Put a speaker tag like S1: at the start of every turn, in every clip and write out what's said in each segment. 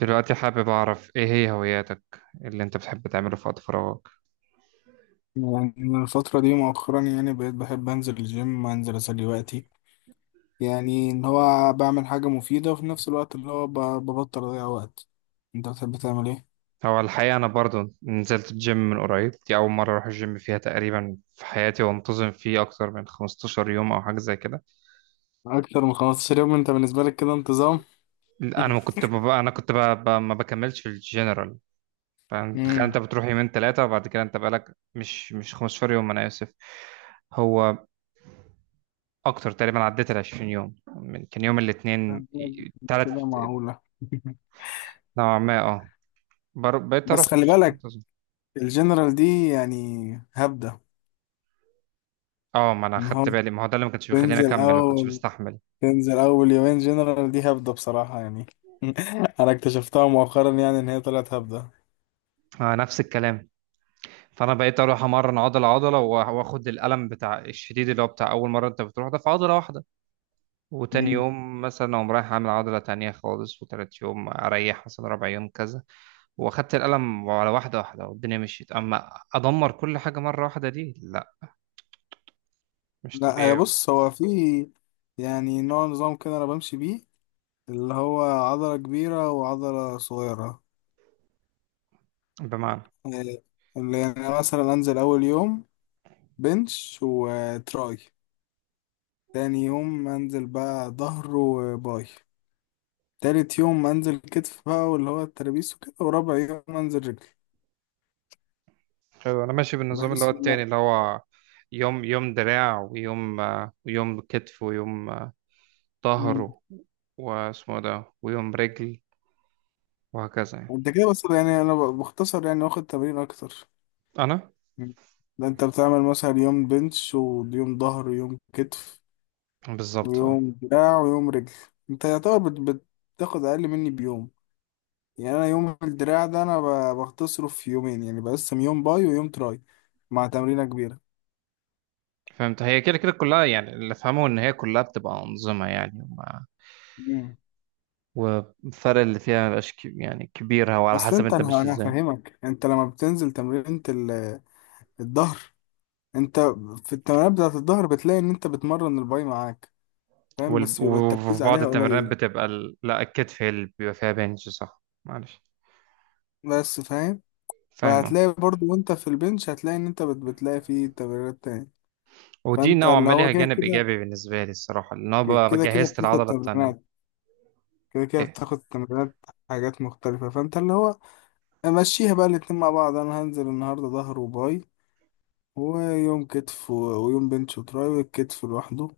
S1: دلوقتي حابب أعرف إيه هي هواياتك اللي أنت بتحب تعمله في وقت فراغك؟
S2: يعني أنا الفترة دي مؤخرا يعني بقيت بحب أنزل الجيم أنزل أسلي وقتي يعني إن هو بعمل حاجة مفيدة وفي نفس الوقت ببطل أضيع وقت. أنت بتحب تعمل إيه؟
S1: هو الحقيقة أنا برضو نزلت الجيم من قريب. دي أول مرة أروح الجيم فيها تقريبا في حياتي، وانتظم فيه أكتر من 15 يوم أو حاجة زي كده.
S2: أكتر من 15 يوم أنت بالنسبة لك كده انتظام؟
S1: أنا كنت ببقى ما بكملش في الجنرال، فاهم؟ تخيل أنت
S2: امم
S1: بتروح يومين ثلاثة وبعد كده أنت بقالك مش 15 يوم. أنا آسف، هو أكتر تقريبا، عديت ال 20 يوم كان يوم الاثنين ثلاث.
S2: كده معقولة.
S1: نوعا ما أه. بقيت
S2: بس
S1: أروح
S2: خلي
S1: بشكل
S2: بالك،
S1: منتظم.
S2: الجنرال دي يعني هبدة.
S1: اه، ما انا
S2: إن هو
S1: خدت بالي، ما هو ده اللي ما كانش بيخليني
S2: تنزل
S1: اكمل، ما كنتش
S2: أول
S1: بستحمل.
S2: تنزل أول يومين جنرال دي هبدة بصراحة يعني أنا اكتشفتها مؤخرا يعني إن هي طلعت هبدة.
S1: آه، نفس الكلام. فانا بقيت اروح امرن عضله عضله، واخد الالم بتاع الشديد اللي هو بتاع اول مره انت بتروح ده في عضله واحده. وتاني يوم مثلا اقوم رايح اعمل عضله تانية خالص. وتالت يوم اريح مثلا ربع يوم كذا. واخدت الالم على واحده واحده والدنيا مشيت. اما ادمر كل حاجه مره واحده، دي لا، مش
S2: لا يا
S1: طبيعي.
S2: بص، هو في يعني نوع نظام كده انا بمشي بيه، اللي هو عضلة كبيرة وعضلة صغيرة.
S1: بمعنى؟
S2: إيه، اللي يعني مثلا انزل اول يوم بنش وتراي، تاني يوم انزل بقى ظهر وباي، تالت يوم انزل كتف بقى واللي هو الترابيس وكده، ورابع يوم انزل رجل.
S1: حلو، انا ماشي بالنظام اللي هو
S2: بحيث ان
S1: التاني،
S2: أنا-
S1: اللي هو يوم يوم دراع، ويوم ويوم كتف، ويوم ظهر،
S2: مم.
S1: واسمه ده، ويوم رجل، وهكذا يعني.
S2: انت كده بس يعني انا بختصر يعني واخد تمرين اكتر.
S1: انا
S2: مم. ده انت بتعمل مثلا يوم بنش ويوم ظهر ويوم كتف
S1: بالظبط اه.
S2: ويوم دراع ويوم رجل. انت يعتبر بتاخد اقل مني بيوم. يعني انا يوم الدراع ده انا بختصره في يومين يعني بقسم يوم باي ويوم تراي مع تمرينة كبيرة.
S1: فهمت، هي كده كده كلها يعني، اللي فهمه ان هي كلها بتبقى انظمه يعني، وما
S2: مم.
S1: والفرق اللي فيها مبقاش يعني كبير، هو على
S2: اصل
S1: حسب
S2: انت
S1: انت
S2: انا
S1: ماشي
S2: انا
S1: ازاي.
S2: هفهمك، انت لما بتنزل تمرينة الظهر، انت في التمرينات بتاعت الظهر بتلاقي ان انت بتمرن الباي معاك، فاهم؟ بس بيبقى التركيز
S1: وفي بعض
S2: عليها
S1: التمرينات
S2: قليل.
S1: بتبقى لا، الكتف هي اللي بيبقى فيها بنش، صح معلش.
S2: بس فاهم،
S1: فاهم اه.
S2: فهتلاقي برضو وانت في البنش هتلاقي ان بتلاقي فيه تمرينات تاني.
S1: ودي
S2: فانت
S1: نوعا
S2: اللي
S1: ما
S2: هو
S1: ليها
S2: كده
S1: جانب
S2: كده،
S1: ايجابي بالنسبه لي الصراحه، لان انا بقى
S2: كده كده
S1: جهزت
S2: بتاخد
S1: العضله
S2: تمرينات
S1: التانيه.
S2: كده كده بتاخد تمرينات حاجات مختلفة. فانت اللي هو مشيها بقى الاتنين مع بعض. انا هنزل النهاردة ظهر وباي، ويوم كتف ويوم بنش وتراي والكتف لوحده،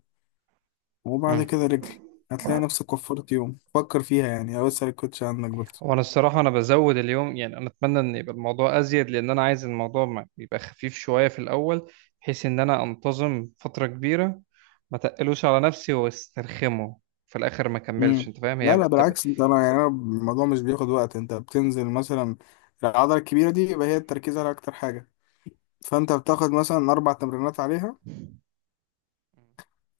S2: وبعد
S1: ايه.
S2: كده رجل. هتلاقي نفسك وفرت يوم، فكر فيها يعني او اسأل الكوتش عنك برضه.
S1: هو انا الصراحه انا بزود اليوم يعني. انا اتمنى ان يبقى الموضوع ازيد، لان انا عايز الموضوع ما يبقى خفيف شويه في الاول، بحيث ان انا انتظم فتره كبيره، ما تقلوش على نفسي واسترخمه في الاخر ما كملش.
S2: امم.
S1: انت فاهم، هي
S2: لا لا
S1: بتبقى
S2: بالعكس، انت انا يعني أنا الموضوع مش بياخد وقت. انت بتنزل مثلا العضلة الكبيرة دي يبقى هي التركيز على اكتر حاجة، فانت بتاخد مثلا 4 تمرينات عليها.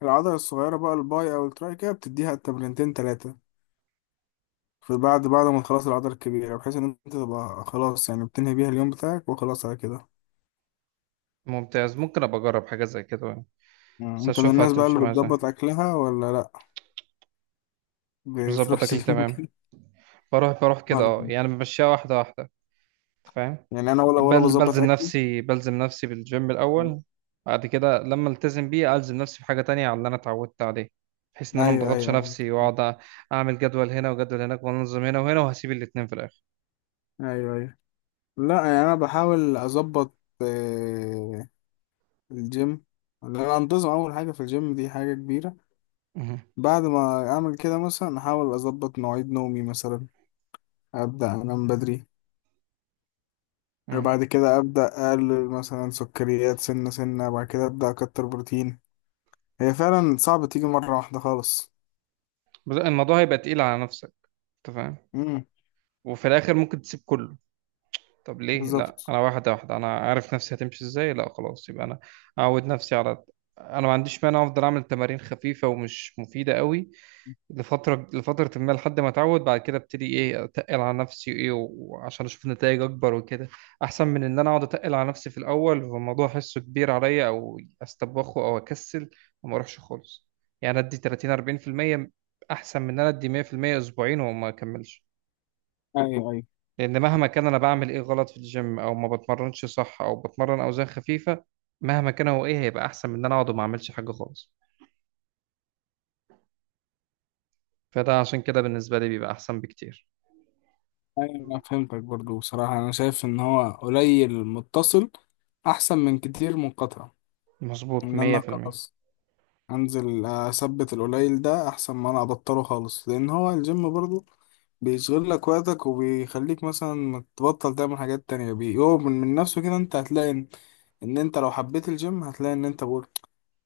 S2: العضلة الصغيرة بقى الباي او التراي كده بتديها تمرينتين تلاتة في بعد ما تخلص العضلة الكبيرة، بحيث إن أنت تبقى خلاص يعني بتنهي بيها اليوم بتاعك وخلاص على كده.
S1: ممتاز. ممكن ابقى اجرب حاجه زي كده،
S2: مم.
S1: بس
S2: أنت من
S1: اشوفها
S2: الناس بقى
S1: هتمشي
S2: اللي
S1: معايا ازاي.
S2: بتظبط أكلها ولا لأ؟
S1: مش
S2: بتروح
S1: مظبط اكل
S2: جيم
S1: تمام.
S2: كده؟
S1: بروح كده
S2: ولا
S1: اه يعني، بمشيها واحده واحده. أنت فاهم؟
S2: يعني أنا ولا
S1: بل
S2: بظبط
S1: بلزم
S2: أكلي.
S1: نفسي بلزم نفسي بالجيم
S2: مم.
S1: الأول. بعد كده لما التزم بيه، ألزم نفسي بحاجة تانية على اللي أنا اتعودت عليه، بحيث إن أنا
S2: أيوه
S1: مضغطش
S2: أيوه
S1: نفسي
S2: أيوه.
S1: وأقعد أعمل جدول هنا وجدول هناك وأنظم هنا وهنا، وهسيب الاتنين في الآخر.
S2: أيوه أيوه، لأ يعني أنا بحاول أظبط، آه، الجيم. إن أنا أنتظم أول حاجة في الجيم دي حاجة كبيرة.
S1: مهم.
S2: بعد ما أعمل كده مثلا أحاول أظبط مواعيد نومي مثلا، أبدأ أنام بدري.
S1: مهم.
S2: بعد كده أبدأ أقلل مثلا سكريات سنة سنة، بعد كده أبدأ أكتر بروتين. هي فعلا صعب تيجي مرة واحدة خالص.
S1: بس الموضوع هيبقى تقيل على نفسك، أنت فاهم؟
S2: امم.
S1: وفي الآخر ممكن تسيب كله. طب ليه لا؟
S2: بالظبط.
S1: أنا واحدة واحدة، أنا عارف نفسي هتمشي إزاي. لا خلاص، يبقى أنا أعود نفسي على... أنا ما عنديش مانع أفضل أعمل تمارين خفيفة ومش مفيدة قوي لفترة، لفترة ما لحد ما اتعود، بعد كده ابتدي ايه اتقل على نفسي ايه، وعشان اشوف نتائج اكبر وكده، احسن من ان انا اقعد اتقل على نفسي في الاول فالموضوع احسه كبير عليا او استبخه او اكسل وما اروحش خالص. يعني ادي 30 40%، احسن من ان انا ادي 100% اسبوعين وما اكملش.
S2: أيوه أيوه
S1: لان مهما كان انا بعمل ايه غلط في الجيم او ما بتمرنش صح او بتمرن اوزان خفيفة، مهما كان هو ايه، هيبقى احسن من ان انا اقعد وما اعملش حاجة خالص. فده عشان كده بالنسبة لي بيبقى احسن بكتير.
S2: أيوه. أنا فهمتك برضو، بصراحة أنا شايف إن هو قليل متصل أحسن من كتير منقطع.
S1: مظبوط
S2: إن أنا أقطع،
S1: 100%.
S2: انزل آه، اثبت القليل ده احسن ما انا ابطله خالص. لان هو الجيم برضه بيشغل لك وقتك وبيخليك مثلا ما تبطل تعمل حاجات تانية، بيقوم من نفسه كده انت هتلاقي ان ان انت لو حبيت الجيم هتلاقي ان انت بقول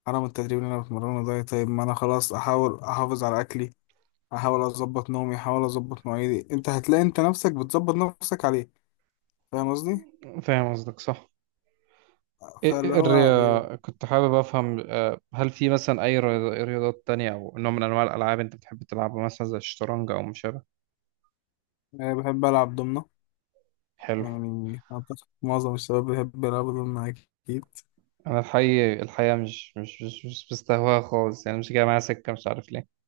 S2: حرام التدريب اللي انا بتمرنه ده. طيب ما انا خلاص احاول احافظ على اكلي، احاول اظبط نومي، احاول اظبط مواعيدي. انت هتلاقي انت نفسك بتظبط نفسك عليه. فاهم قصدي؟
S1: فاهم قصدك صح.
S2: فاللي
S1: إيه
S2: هو إيه،
S1: الرياضة، كنت حابب أفهم هل في مثلا أي رياضات تانية أو نوع من أنواع الألعاب أنت بتحب تلعبها، مثلا زي الشطرنج أو ما شابه؟
S2: يعني بحب العب ضمنه.
S1: حلو.
S2: يعني اعتقد معظم الشباب بيحب يلعبوا ضمنه اكيد.
S1: أنا الحقيقة مش بستهواها خالص يعني، مش جاية معايا سكة، مش عارف ليه.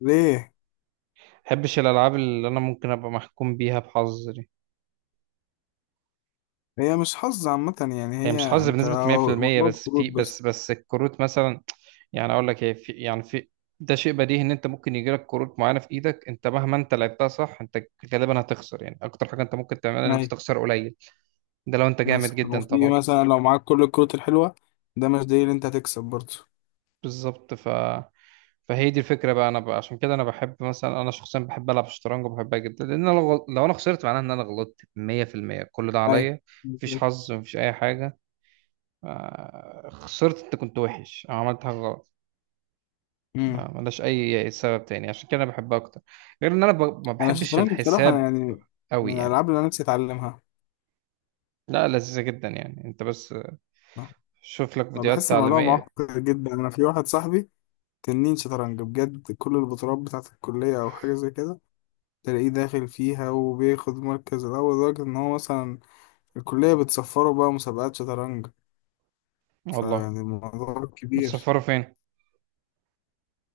S2: ليه؟
S1: مبحبش الألعاب اللي أنا ممكن أبقى محكوم بيها بحظ دي.
S2: هي مش حظ عامة يعني
S1: يعني
S2: هي
S1: مش حظ
S2: انت.
S1: بنسبة 100%،
S2: موضوع
S1: بس
S2: الكروت
S1: في بس
S2: بس.
S1: بس الكروت مثلا. يعني اقول لك ايه، في ده شيء بديهي ان انت ممكن يجي لك كروت معينه في ايدك، انت مهما انت لعبتها صح، انت غالبا هتخسر. يعني اكتر حاجه انت ممكن تعملها ان انت
S2: ايوه،
S1: تخسر قليل، ده لو انت جامد
S2: مثلا
S1: جدا
S2: وفي
S1: طبعا.
S2: مثلا لو معاك كل الكروت الحلوة ده مش دليل انت هتكسب برضه.
S1: بالظبط. فهي دي الفكره بقى. انا بقى عشان كده انا بحب مثلا، انا شخصيا بحب العب شطرنج وبحبها جدا، لان أنا لو انا خسرت، معناها ان انا غلطت 100%، كل ده
S2: ايوه
S1: عليا. مفيش
S2: بالظبط.
S1: حظ، مفيش اي حاجه. آه، خسرت انت كنت وحش أو عملت حاجه غلط.
S2: امم.
S1: ما ملاش اي سبب تاني، عشان كده انا بحبها اكتر، غير ان انا ما
S2: انا
S1: بحبش
S2: الشطرنج بصراحة
S1: الحساب
S2: يعني
S1: قوي
S2: من
S1: يعني.
S2: الالعاب اللي انا نفسي اتعلمها.
S1: لا، لذيذة جدا يعني، انت بس شوف لك
S2: ما
S1: فيديوهات
S2: بحس الموضوع
S1: تعليمية.
S2: معقد جدا. انا في واحد صاحبي تنين شطرنج بجد، كل البطولات بتاعة الكلية او حاجة زي كده تلاقيه داخل فيها وبياخد مركز الاول، لدرجة ان هو مثلا الكلية بتصفره بقى مسابقات شطرنج.
S1: والله؟
S2: فيعني الموضوع كبير.
S1: بتسفروا فين؟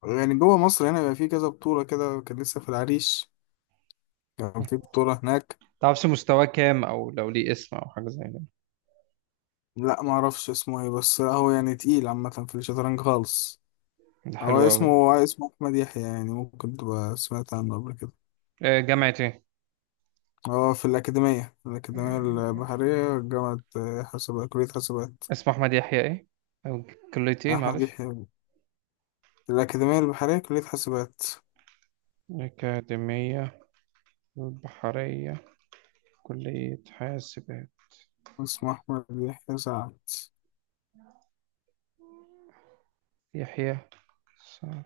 S2: يعني جوه مصر هنا بيبقى في كذا بطولة كده، كان لسه في العريش كان في بطولة هناك.
S1: تعرفش مستواه كام، او لو ليه اسم او حاجة زي كده؟
S2: لا ما اعرفش اسمه ايه، بس لا هو يعني تقيل عامة في الشطرنج خالص.
S1: ده
S2: هو
S1: حلو قوي ده.
S2: اسمه أحمد يحيى، يعني ممكن تبقى سمعت عنه قبل كده.
S1: آه، جامعة ايه؟
S2: هو في الأكاديمية، الأكاديمية
S1: آه،
S2: البحرية، جامعة حسابات، كلية حسابات.
S1: اسمه احمد يحيى ايه، او كلية ايه
S2: أحمد
S1: معلش؟
S2: يحيى، الأكاديمية البحرية، كلية حسابات.
S1: أكاديمية البحرية، كلية حاسبات.
S2: اسمه أحمد يحيى سعد.
S1: يحيى، صح.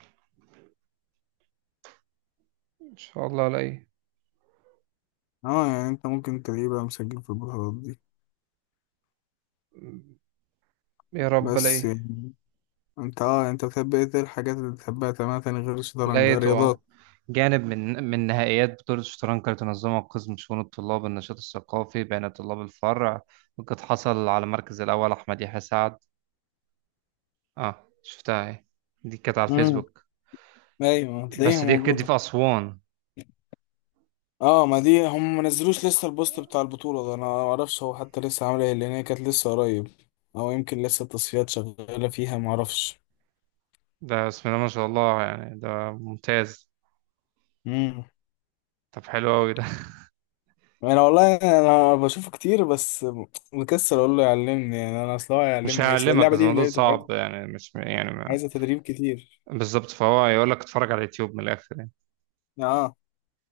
S1: إن شاء الله ألاقيه.
S2: اه يعني انت ممكن تلاقيه بقى مسجل في البطولات دي.
S1: يا رب
S2: بس
S1: ألاقيه.
S2: يعني انت اه انت بتحب ايه، إيه الحاجات اللي بتحبها تماما تاني غير الشطرنج،
S1: لقيته
S2: رياضات؟
S1: آه. جانب من نهائيات بطولة الشطرنج كانت تنظمها قسم شؤون الطلاب، النشاط الثقافي بين طلاب الفرع، وقد حصل على المركز الأول أحمد يحيى سعد. اه شفتها اهي، دي كانت على
S2: امم.
S1: الفيسبوك.
S2: ايوه هتلاقيها
S1: بس دي كانت دي
S2: موجوده.
S1: في أسوان.
S2: اه ما دي هم ما نزلوش لسه البوست بتاع البطوله ده، انا ما اعرفش هو حتى لسه عامل ايه لان هي كانت لسه قريب، او يمكن لسه التصفيات شغاله فيها ما اعرفش.
S1: ده بسم الله ما شاء الله يعني، ده ممتاز.
S2: امم.
S1: طب حلو أوي ده.
S2: انا والله انا بشوفه كتير، بس مكسل اقول له يعلمني. يعني انا اصلا هو
S1: مش
S2: هيعلمني ايه، أصل
S1: هعلمك، بس
S2: اللعبه دي اللي
S1: الموضوع
S2: هي بتبقى عايزه،
S1: صعب يعني، مش يعني
S2: عايزة تدريب كتير.
S1: بالظبط، فهو يقول لك اتفرج على اليوتيوب من الآخر يعني،
S2: اه.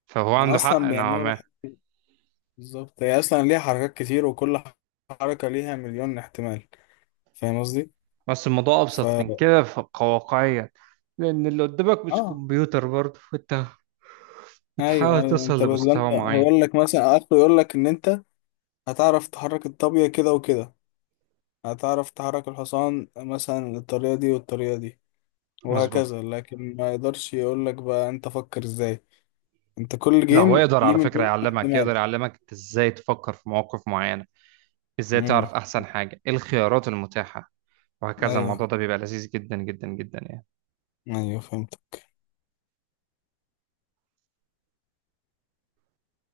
S1: فهو
S2: انا
S1: عنده حق.
S2: اصلا
S1: أنا
S2: يعني انا بحب، بالظبط هي اصلا ليها حركات كتير وكل حركه ليها مليون احتمال. فاهم قصدي؟
S1: بس الموضوع
S2: ف
S1: ابسط من كده كواقعيا، لان اللي قدامك مش
S2: اه
S1: كمبيوتر برضه، وانت
S2: ايوه
S1: بتحاول
S2: ايوه.
S1: توصل
S2: انت بدل،
S1: لمستوى
S2: انت
S1: معين.
S2: هيقول لك مثلا اخره يقول لك ان انت هتعرف تحرك الطابية كده وكده، هتعرف تحرك الحصان مثلا الطريقة دي والطريقة دي،
S1: مظبوط.
S2: وهكذا. لكن ما يقدرش يقول لك بقى انت فكر ازاي. انت كل
S1: لا، هو
S2: جيم
S1: يقدر
S2: ليه
S1: على فكرة
S2: مليون
S1: يعلمك، يقدر
S2: احتمال.
S1: يعلمك انت ازاي تفكر في مواقف معينة، ازاي
S2: امم.
S1: تعرف احسن حاجة، ايه الخيارات المتاحة، وهكذا. الموضوع
S2: ايوه
S1: ده بيبقى لذيذ جدا جدا جدا يعني.
S2: ايوه فهمت.